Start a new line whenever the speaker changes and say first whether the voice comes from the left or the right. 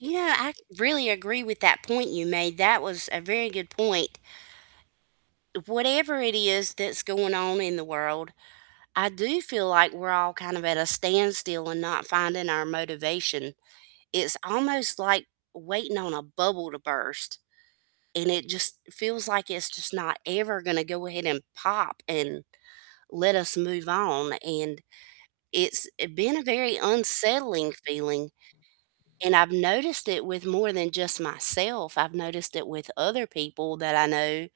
right: Yeah, ac really agree with that point you made, that was a very good point. Whatever it is that's going on in the world, I do feel like we're all kind of at a standstill, and not finding our motivation, it's almost like waiting on a bubble to burst, and it just feels like it's just not ever gonna go ahead and pop, and let us move on, and it's it been a very unsettling feeling, and I've noticed it with more than just myself, I've noticed it with other people that I know,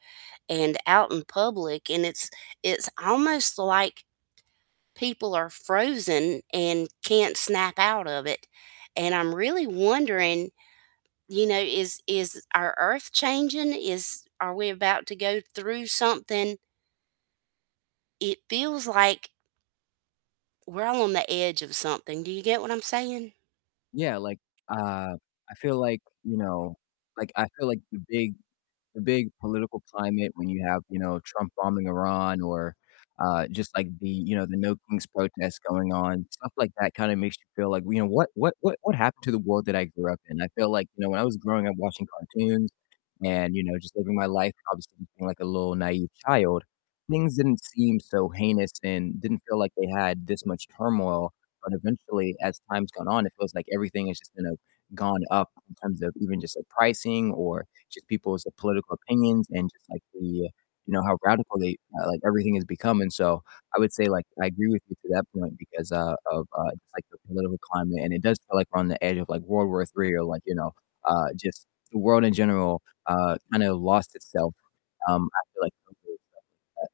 right: and out in public, and it's it's almost like people are frozen, and can't snap out of it, and I'm really wondering, you know, is is our earth changing, is are we about to go through something? It feels like we're all on the edge of something. Do you get what I'm saying?
left: Yeah, like uh, I feel like, you know like, I feel like the big the big political climate when you have, you know, Trump bombing Iran, or, uh, just, like, the you know, the No Kings protest going on, stuff like that kinda makes you feel like, you know, "What what what what happened to the world that I grew up in?" I feel like, you know, when I was growing up watching cartoons, and, you know, just living my life, obviously being, like, a little naive child, things didn't seem so heinous, and didn't feel like they had this much turmoil, but eventually, as time's gone on, it feels like everything has just kinda gone up in terms of even just, like, pricing, or just people's political opinions, and just like the you know, how radical they uh, like everything is becoming so I would say, like, I agree with you to that point, because, uh, of, uh, just, like, the political climate, and it does feel like we're on the edge of, like, World War III, or, like, you know, uh, just the world in general, uh, kinda lost itself, um, after, like, [unintelligible]